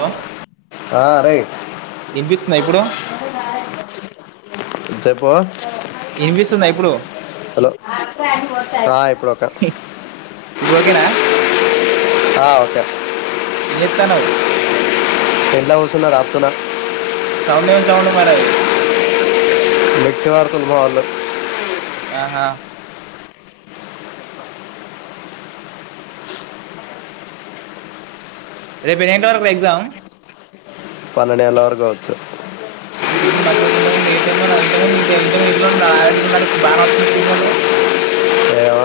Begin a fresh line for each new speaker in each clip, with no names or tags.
Hello
ఆ, రేయ్
వినిపిస్తుందా ఇప్పుడు
చెప్పు
వినిపిస్తుందా ఇప్పుడు
హలో ఆ ఇప్పుడుకే
ఇప్పుడు ఓకేనా
ఆ ఓకే.
ఏం చేత్తన్నావ్.
ఇంట్ల కూసున్న రాపుతున్నా
సౌండు ఏం సౌండ్ మరి
మిక్స్ పడుతుండ్లు మా వొళ్ళు.
ఆహా రేపు ఎన్ని గంటల వరకుర ఎగ్జామ్.
పన్నెండు ఏళ్ల వరకు కావచ్చు.
ఇప్పుడు సిగ్నల్ మంచిగానే ఉన్నది. ఇంతకుముందు ఇంతకుముందు ఇంతకు ఇంట్ల ఉంటే రాదు కదా సిగ్నల్ ఇప్పుడు బాగానే వస్తుంది సిగ్నల్.
ఏమో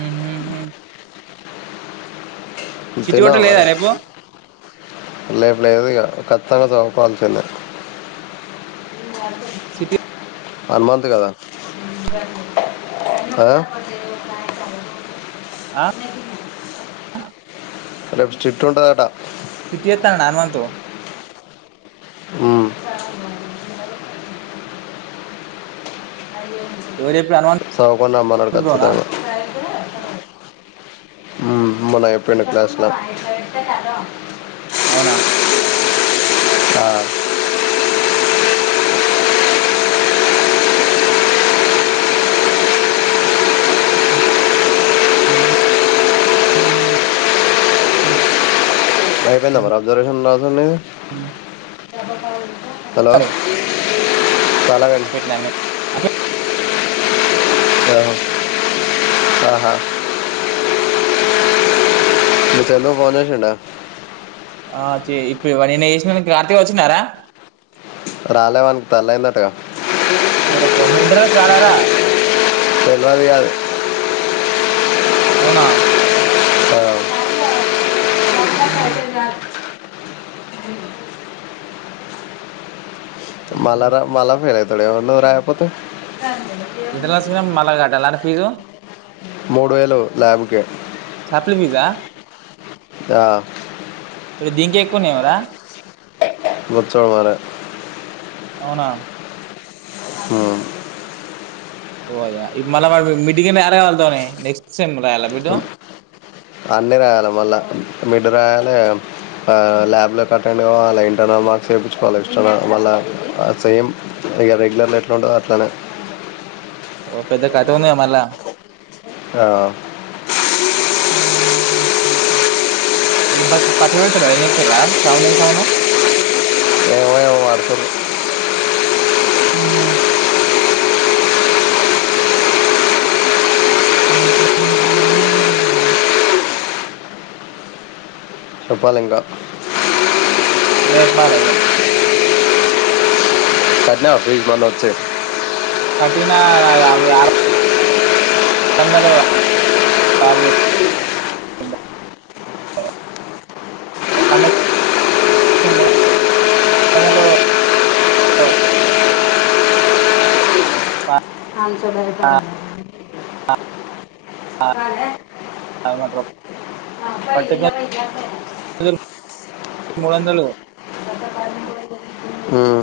ఉమ్ హు హ్ చిట్టి హోటల్ లేదా రేపు.
లేప్పు లేదు కచిత్తంగా తోముకోవాల్సిందే.
సిటీ
హనుమంత్ కదా ఆ కదా
అ
రేపు చిట్ ఉంటాదట.
చిట్టి ఏతాంత్తాన్నాడు హనుమంతు.
ఉమ్,
ఎవరి చెప్
చావకుండా మనటచ్ దానా [unintelligible] హ్మ్ మనం ఎప్పుడైనా క్లాసులో
అవునా
ఆ అయిపోయిందా మరి అబ్జర్వేషన్ నాగ్ హలో!
మ్
బ కా [unintelligible] హలో! చాలా కానీ
సీట్లన్నీ
ఆ ఆహా! మీ ఫ్రెండ్ ఫోన్ చేసిండా.
ఆ చె ఇప్పుడు నిన్న చేసిను కార్తీక్ వచ్చిన్న రా?
రాలేవానికు తల్లి అయిందటగా.
పోరా, పో! మెడ్రాస్ రా, రా?
తెల్వదు గాదు.
అవునా?
ఆ [unintelligible]
హ్మ్
మళ్ళా రా
ఉమ్.
మళ్ళా [inaudible] వాడేవన్న రాయకపోతే.
ఇటలాశిరం మలాగాట్. లా ర ఫీజు.
మూడు వేలు ల్యాబ్ కే
సప్లి ఫీజా?
ఆ
ఇప్పుడు దీంకే ఎక్కువ ఉన్నాయర?
బత్చ్చడు మార [unintelligible]
అవునా?
హ్మ్
ఓ అయ్యా ఇప్పుడు మళ్ళా వాడు మిడ్ యాడ కలుద్దాం అని నెక్స్ట్ సెమ్ రాయాల మిడ్.
అన్నీ రాయాలి మళ్ళీ మిడ్ రాయాలి ల్యాబ్లోకి అట్టెండ్ కావాల ఇంటర్నల్ మార్క్స్ ఎపించుకోవాలి. ఎక్స్టర్నల్ మళ్ళా సేమ్ ఇక రెగ్యులర్ ఎట్లాండలో అట్లానే.
ఓ పెద్ద కత ఉందిగ మళ్ళా?
ఆ
ఏ బస్ పత్ర వెడుతుార ఏ చెతుార సావన సావును [unintelligible]
ఏమో ఏమో వాడుతుంది.
ఆ హా! [inaudible]
చెప్పాలింగా.
నువ్వే ఎప్పలైగా
కట్నవ ఫీజ్ మొన్నచీ
కఠిన అ [inaudible] వందలు [inaudible] వందలు ఆ
[unintelligible]
[inaudible] మూడువందలు
ఉమ్.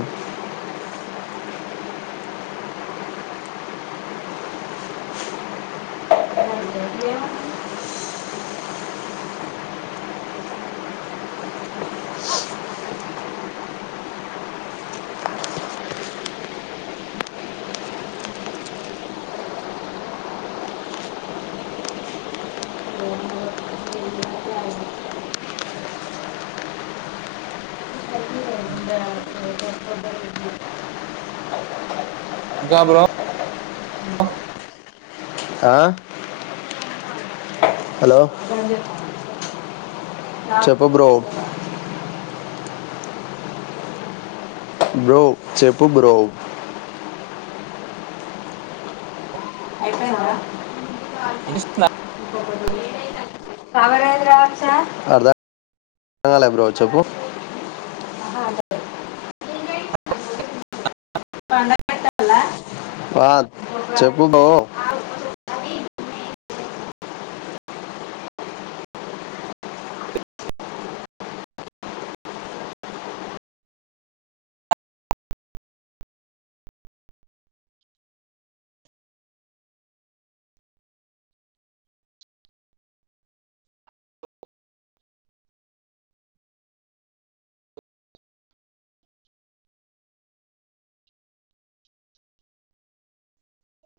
ఉమ్ [inaudible] ఇంకా బ్రో
ఆ హలో చెప్పు బ్రో బ్రో చెప్పు బ్రో
ఇన్ స్నా
అర్థం కాలే బ్రో చెప్పు వా చెప్పు బో